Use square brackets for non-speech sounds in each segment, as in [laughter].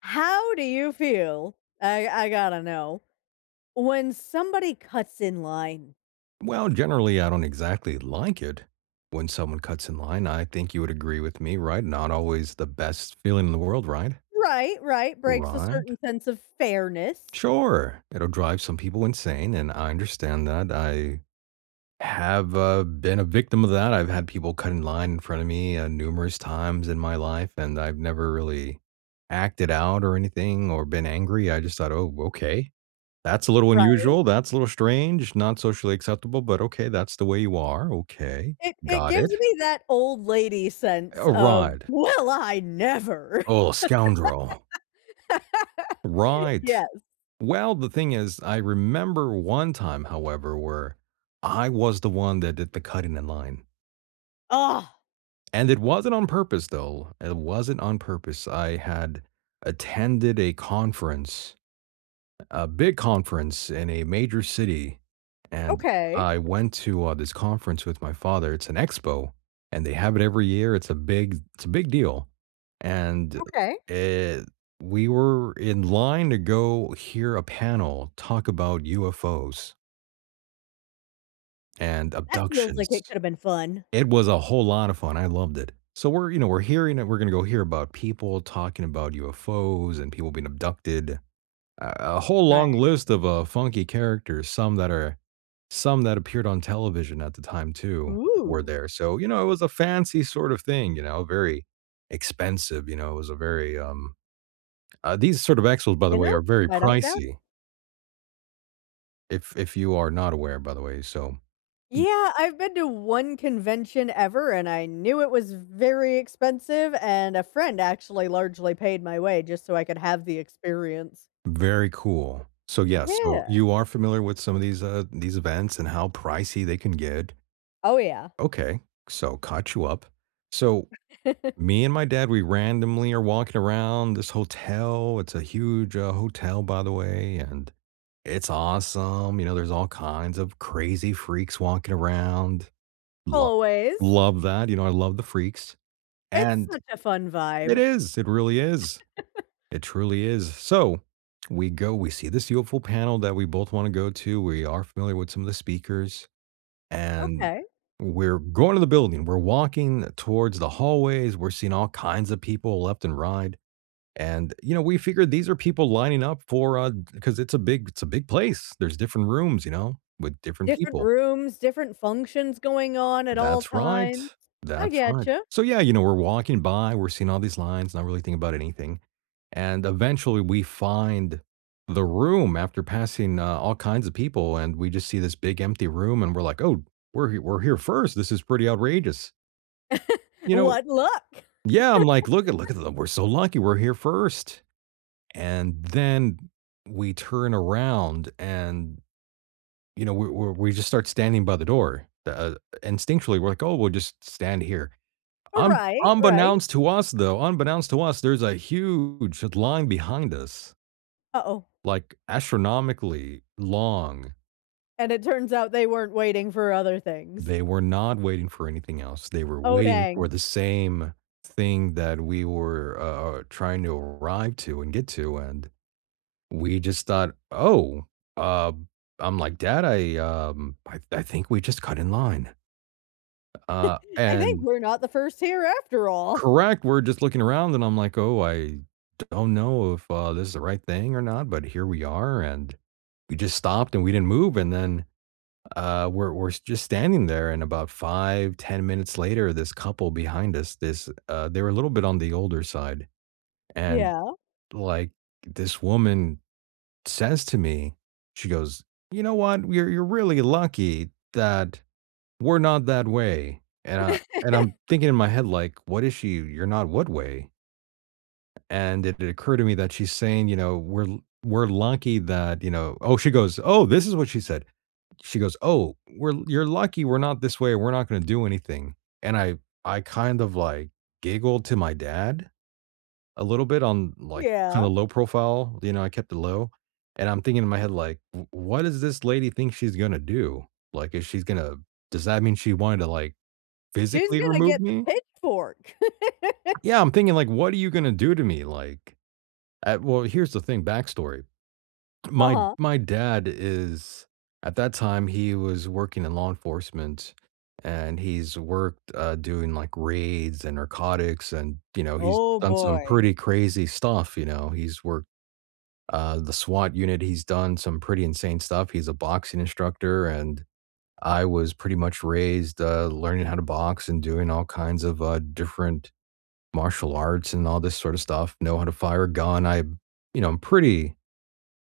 How do you feel? I gotta know. When somebody cuts in line. Well, generally, I don't exactly like it when someone cuts in line. I think you would agree with me, right? Not always the best feeling in the world, right? Right, right, breaks a Right? certain sense of fairness. Sure. It'll drive some people insane, and I understand that. I have been a victim of that. I've had people cut in line in front of me numerous times in my life, and I've never really acted out or anything or been angry. I just thought, oh, okay. That's a little Right. unusual, that's a little strange, not socially acceptable, but okay, that's the way you are, okay, It got gives it. me that old lady sense A of, ride. "Well, I never." [laughs] Oh, scoundrel. Right. Yes. Well, the thing is, I remember one time, however, where I was the one that did the cutting in line, Ah, and it wasn't on purpose, though, it wasn't on purpose. I had attended a conference, a big conference in a major city, and okay, I went to, this conference with my father. It's an expo, and they have it every year. It's a big deal, and okay. it we were in line to go hear a panel talk about UFOs and That feels like it abductions. could've been fun. It was a whole lot of fun. I loved it. So we're, you know, we're hearing it. We're gonna go hear about people talking about UFOs and people being abducted, a whole Right. long list of, funky characters, some that are some that appeared on television at the time too were Ooh. there. So, you know, it was a fancy sort of thing, you know, very expensive, you know, it was these sort of Expos, by the You way, know? are very I don't doubt it. pricey, if you are not aware, by the way, so Yeah, I've been to one convention ever, and I knew it was very expensive, and a friend actually largely paid my way just so I could have the experience. very cool. So, yes, so Yeah. you are familiar with some of these events and how pricey they can get. Oh, yeah. Okay, so caught you up. So [laughs] me and my dad, we randomly are walking around this hotel. It's a huge hotel, by the way, and it's awesome. You know, there's all kinds of crazy freaks walking around. Lo- Always. Love that. You know, I love the freaks. It's And such a fun it vibe. is, it really is. It truly is. So we go, we see this UFO panel that we both want to go to. We are familiar with some of the speakers, and Okay. we're going to the building. We're walking towards the hallways. We're seeing all kinds of people left and right. And you know, we figured these are people lining up for because it's a big place. There's different rooms, you know, with different Different people. rooms, different functions going on at all That's right. times. I That's right. getcha. So, yeah, you know, we're walking by, we're seeing all these lines, not really thinking about anything. And eventually we find the room after passing all kinds of people. And we just see this big empty room and we're like, oh, we're, we're here first. This is pretty outrageous. You know, What luck! yeah, I'm like, look at them. We're so lucky we're here first. And then we turn around and, you know, we just start standing by the door. Instinctually, we're like, oh, we'll just stand here. Un Right, right. Unbeknownst to us, though, unbeknownst to us, there's a huge line behind us, Uh-oh. like, astronomically long. And it turns out they weren't waiting for other things. They were not waiting for anything else. They were Oh, waiting for dang. the same thing that we were, trying to arrive to and get to, and we just thought, "Oh, uh" I'm like, "Dad, I, I think we just cut in line." [laughs] I think and we're not the first here after all. Correct, we're just looking around and I'm like, "Oh, I don't know if, this is the right thing or not, but here we are," and we just stopped and we didn't move, and then, we're just standing there, and about 5, 10 minutes later, this couple behind us, they were a little bit on the older side, and, Yeah, like, this woman says to me, she goes, "You know what? You're really lucky that we're not that way," and I'm thinking in my head, like, "What is she? You're not what way?" And it occurred to me that she's saying, you know, we're we're lucky that, you know, oh, she goes, "Oh, this is what she said." She goes, "Oh, we're you're lucky we're not this way. We're not going to do anything." And I kind of like giggled to my dad a little bit on like kind yeah. of low profile, you know, I kept it low. And I'm thinking in my head like, " What does this lady think she's going to do? Like is she's going to does that mean she wanted to like She's physically gonna remove get the me?" pitchfork. [laughs] Yeah, I'm thinking like, "What are you going to do to me?" Like well, here's the thing, backstory. My Uh-huh. my dad is at that time he was working in law enforcement, and he's worked doing like raids and narcotics, and you know he's Oh done some boy. pretty crazy stuff, you know he's worked the SWAT unit, he's done some pretty insane stuff, he's a boxing instructor. And I was pretty much raised learning how to box and doing all kinds of different martial arts and all this sort of stuff, know how to fire a gun. I, you know, I'm pretty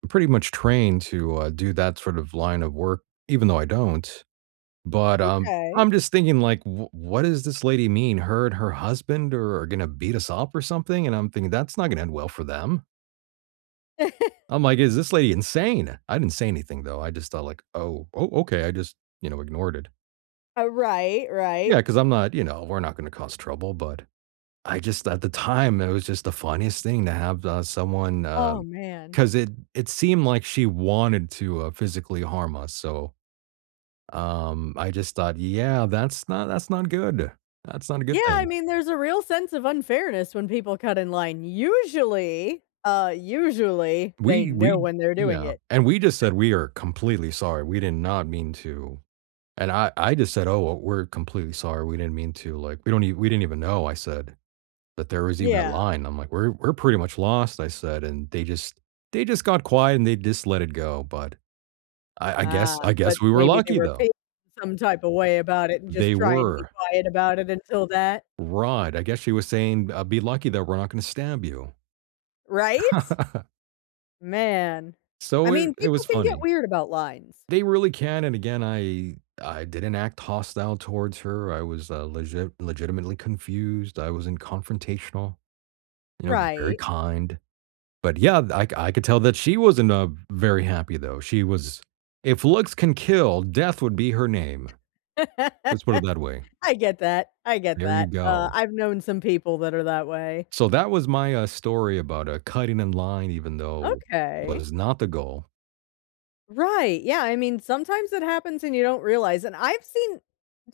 I'm pretty much trained to, do that sort of line of work, even though I don't. But, Okay. I'm just thinking, like, "Wh what does this lady mean? Her and her husband are gonna beat us up or something?" And I'm thinking, "That's not gonna end well for them." [laughs] I'm like, "Is this lady insane?" I didn't say anything, though. I just thought like, "Oh, oh, okay." I just, you know, ignored it. Right, Yeah, right. because 'cause I'm not, you know, we're not gonna cause trouble. But I just at the time, it was just the funniest thing to have, someone, Oh, man. because it seemed like she wanted to, physically harm us, so I just thought, "Yeah, that's not good. That's not a Yeah, good I thing." mean, there's a real sense of unfairness when people cut in line. Usually, usually they know we when they're doing Yeah, it. and we just said, "We are completely sorry. We did not mean to." And I just said, "Oh, well, we're completely sorry. We didn't mean to." Like, "We don't e we didn't even know," I said, "that there was even a Yeah, line." I'm like, "We're pretty much lost," I said, and they just got quiet and they just let it go. But I I guess Uh, I but guess we were maybe they lucky, were though. feeling some type of way about it and just They trying to be were. quiet about it until that Right, I guess she was saying, "Be lucky that we're not gonna stab you." right? [laughs] Man. I So it mean, it people was can get funny. weird about lines. They really can, and again, I didn't act hostile towards her, I was, legitimately confused, I wasn't confrontational, you know, very Right. kind. But yeah, I could tell that she wasn't, very happy though, she was "If looks can kill, death would be her name." Let's put it that way. [laughs] I get that, I get There you that. Go. I've known some people that are that way. So that was my, story about, cutting in line even though Okay. was not the goal. Right, yeah, I mean, sometimes it happens and you don't realize, and I've seen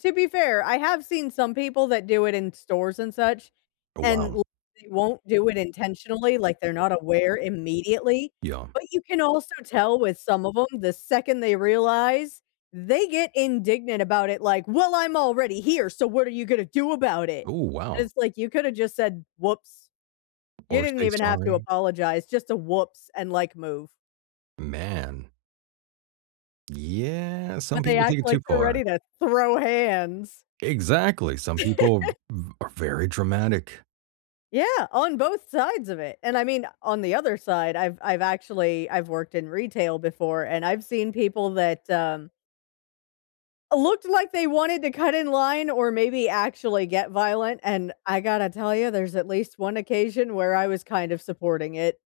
to be fair, I have seen some people that do it in stores and such, Oh, and wow. l they won't do it intentionally, like, they're not aware immediately, Yeah. but you can also tell with some of them the second they realize, they get indignant about it, like, "Well, I'm already here, so what are you gonna do about it?" Oh, And wow. it's like, you coulda just said, "Whoops." You Or didn't say even have to sorry. apologize, just a whoops and, like, move. Man. Yeah, some But they people act take it like too they're far. ready to throw hands. Exactly, some people v are very dramatic. Yeah, on both sides of it, and I mean, on the other side, I've actually I've worked in retail before, and I've seen people that, looked like they wanted to cut in line or maybe actually get violent, and I gotta tell you, there's at least one occasion where I was kind of supporting it.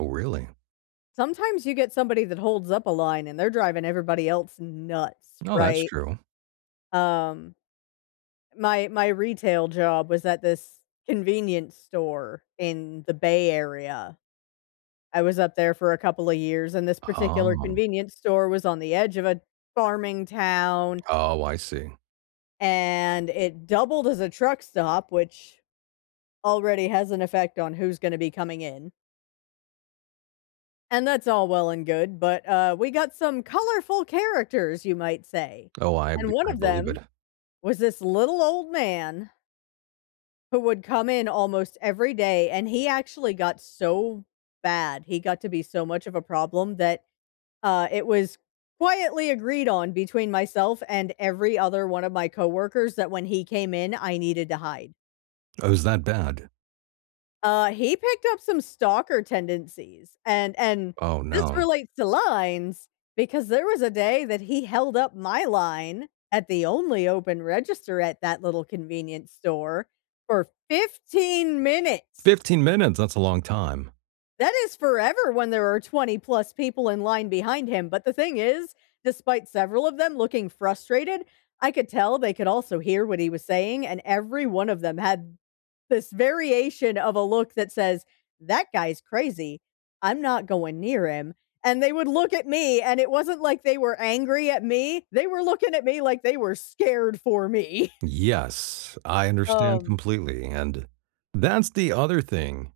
Oh, really? Sometimes you get somebody that holds up a line, and they're driving everybody else nuts, No, that's right? true. Um my retail job was at this convenience store in the Bay Area. I was up there for a couple of years, and this particular Oh. convenience store was on the edge of a farming town, Oh, I see. and it doubled as a truck stop, which already has an effect on who's gonna be coming in. And that's all well and good, but, we got some colorful characters, you might say, Oh, and one I of believe them it. was this little old man who would come in almost every day, and he actually got so bad, he got to be so much of a problem that, it was quietly agreed on between myself and every other one of my coworkers that when he came in, I needed to hide. Oh, is that bad? He picked up some stalker tendencies, and Oh, this no. relates to lines because there was a day that he held up my line at the only open register at that little convenience store for 15 minutes. 15 minutes, that's a long time. That is forever when there are 20 plus people in line behind him. But the thing is, despite several of them looking frustrated, I could tell they could also hear what he was saying. And every one of them had this variation of a look that says, that guy's crazy. I'm not going near him. And they would look at me, and it wasn't like they were angry at me. They were looking at me like they were scared for me. [laughs] Yes, I understand Um, completely, and that's the other thing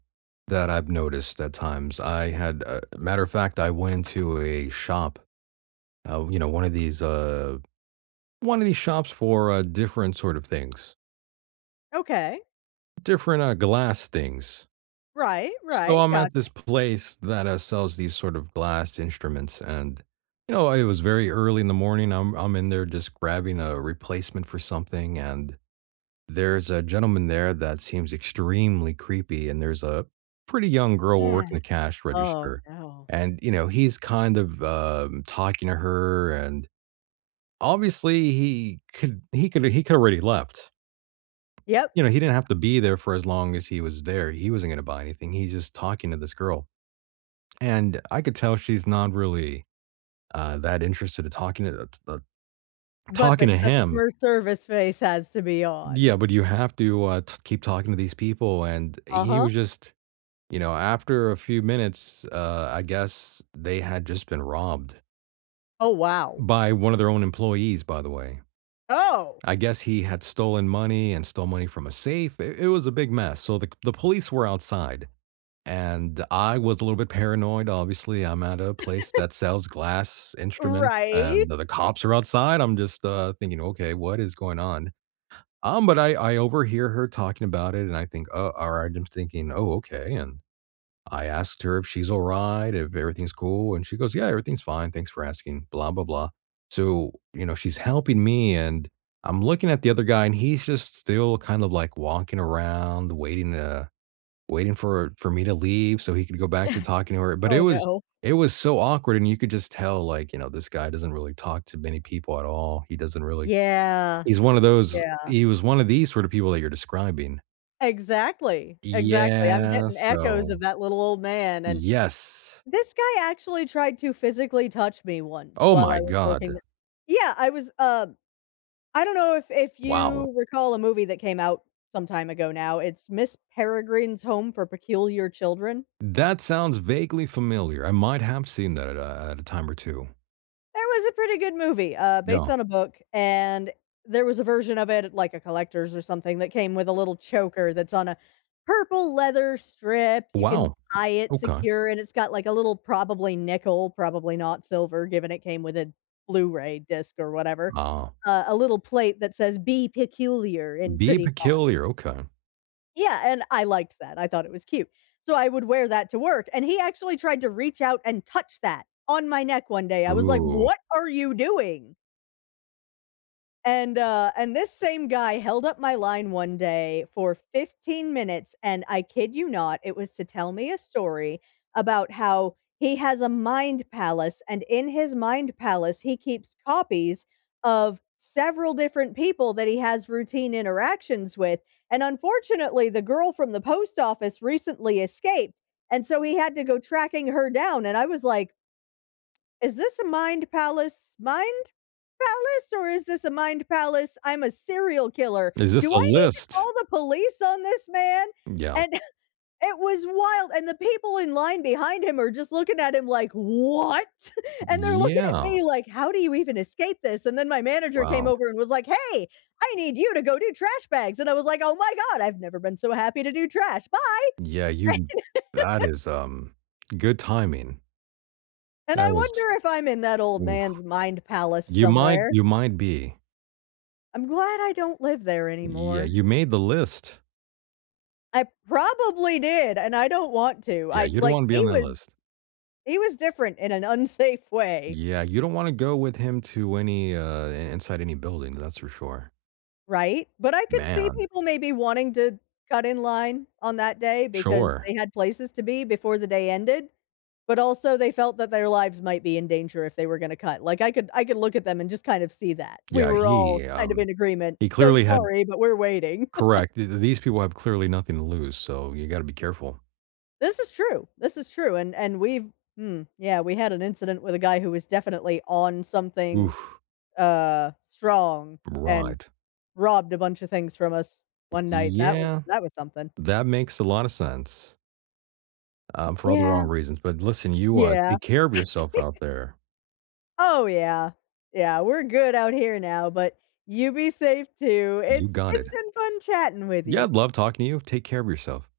that I've noticed at times. I had a Matter of fact, I went into a shop, you know, one of these shops for different sort of things, okay. different glass things. Right, So right. I'm at Gotcha. this place that sells these sort of glass instruments, and you know it was very early in the morning. I'm in there just grabbing a replacement for something, and there's a gentleman there that seems extremely creepy, and there's a pretty young girl Yeah. working the cash Oh, register, no. and you know he's kind of talking to her, and obviously he could already left. Yep. You know, he didn't have to be there for as long as he was there. He wasn't gonna buy anything. He's just talking to this girl, and I could tell she's not really, that interested in talking to But the him. customer service face has to be on. Yeah, but you have to, t keep talking to these people, and he Uh-huh. was just you know, after a few minutes, I guess they had just been robbed Oh, wow. by one of their own employees, by the way. Oh, I guess he had stolen money and stole money from a safe. It was a big mess, so the police were outside. And I was a little bit paranoid, obviously, I'm at a place that sells glass instruments, right? and the cops are outside. I'm just, thinking, "Okay, what is going on?" But I overhear her talking about it, and I think, "Oh, alright." I'm thinking, "Oh, okay," and I asked her if she's alright, if everything's cool, and she goes, "Yeah, everything's fine, thanks for asking, blah, blah, blah." So, you know, she's helping me, and I'm looking at the other guy, and he's just still kind of, like, walking around, waiting for me to leave so he could go back to talking to her, but it Oh, was no. it was so awkward, and you could just tell, like, you know, this guy doesn't really talk to many people at all. He doesn't really Yeah. he's one of those Yeah, he was one of these sort of people that you're describing. exactly, exactly. I'm Yeah, getting echoes so of that little old man, and yes. this guy actually tried to physically touch me once Oh while I my was working th god. Yeah, I was, I don't know if Wow. you recall a movie that came out some time ago now, it's Miss Peregrine's Home for Peculiar Children. That sounds vaguely familiar. I might have seen that at a time or 2. It was a pretty good movie, based Yeah. on a book, and there was a version of it, like a collector's or something, that came with a little choker that's on a purple leather strip. You can Wow. tie it Okay. secure, and it's got like a little probably nickel, probably not silver, given it came with a Blu-ray disc or whatever, Ah, a little plate that says "Be Peculiar" in be pretty font. peculiar, okay. Yeah, and I liked that. I thought it was cute. So I would wear that to work, and he actually tried to reach out and touch that on my neck one day. I was like, Ooh. "What are you doing?" And this same guy held up my line one day for 15 minutes, and I kid you not, it was to tell me a story about how he has a mind palace, and in his mind palace, he keeps copies of several different people that he has routine interactions with, and unfortunately, the girl from the post office recently escaped, and so he had to go tracking her down, and I was like, "Is this a mind palace? Mind palace or is this a mind palace? I'm a serial killer. Is this Do a I need to list? call the police on this man?" Yeah. And [laughs] it was wild. And the people in line behind him are just looking at him like, what? [laughs] And they're looking at Yeah. me like, how do you even escape this? And then my manager came Wow. over and was like, hey, I need you to go do trash bags. And I was like, oh my God, I've never been so happy to do trash. Bye. Yeah, you that is, good timing. And I That was wonder if I'm in that old oof. man's mind palace somewhere. You might be. I'm glad I don't live there Yeah, anymore. you made the list. I probably did, and I don't want to. Yeah, I you don't like, wanna be on that list. he was different in an [laughs] unsafe way, Yeah, you don't wanna go with him inside any building, that's for sure. right? But I could see Man. people maybe wanting to cut in line on that day because Sure. they had places to be before the day ended, but also they felt that their lives might be in danger if they were gonna cut. Like, I could look at them and just kind of see that. We Yeah, were all kind of in agreement. he "So clearly had sorry, but we're waiting." [laughs] correct. Th These people have clearly nothing to lose, so you gotta be careful. This is true. This is true, and we've yeah, we had an incident with a guy who was definitely on something Oof. Strong and Right. robbed a bunch of things from us one night. Yeah, That was something. that makes a lot of sense. For all the Yeah. wrong reasons. But listen, you, Yeah. take care of yourself out there. Oh, yeah. Yeah, we're good out here now, but you be safe too. You It's got it. it's been fun chatting with Yeah, I'd you. love talking to you. Take care of yourself.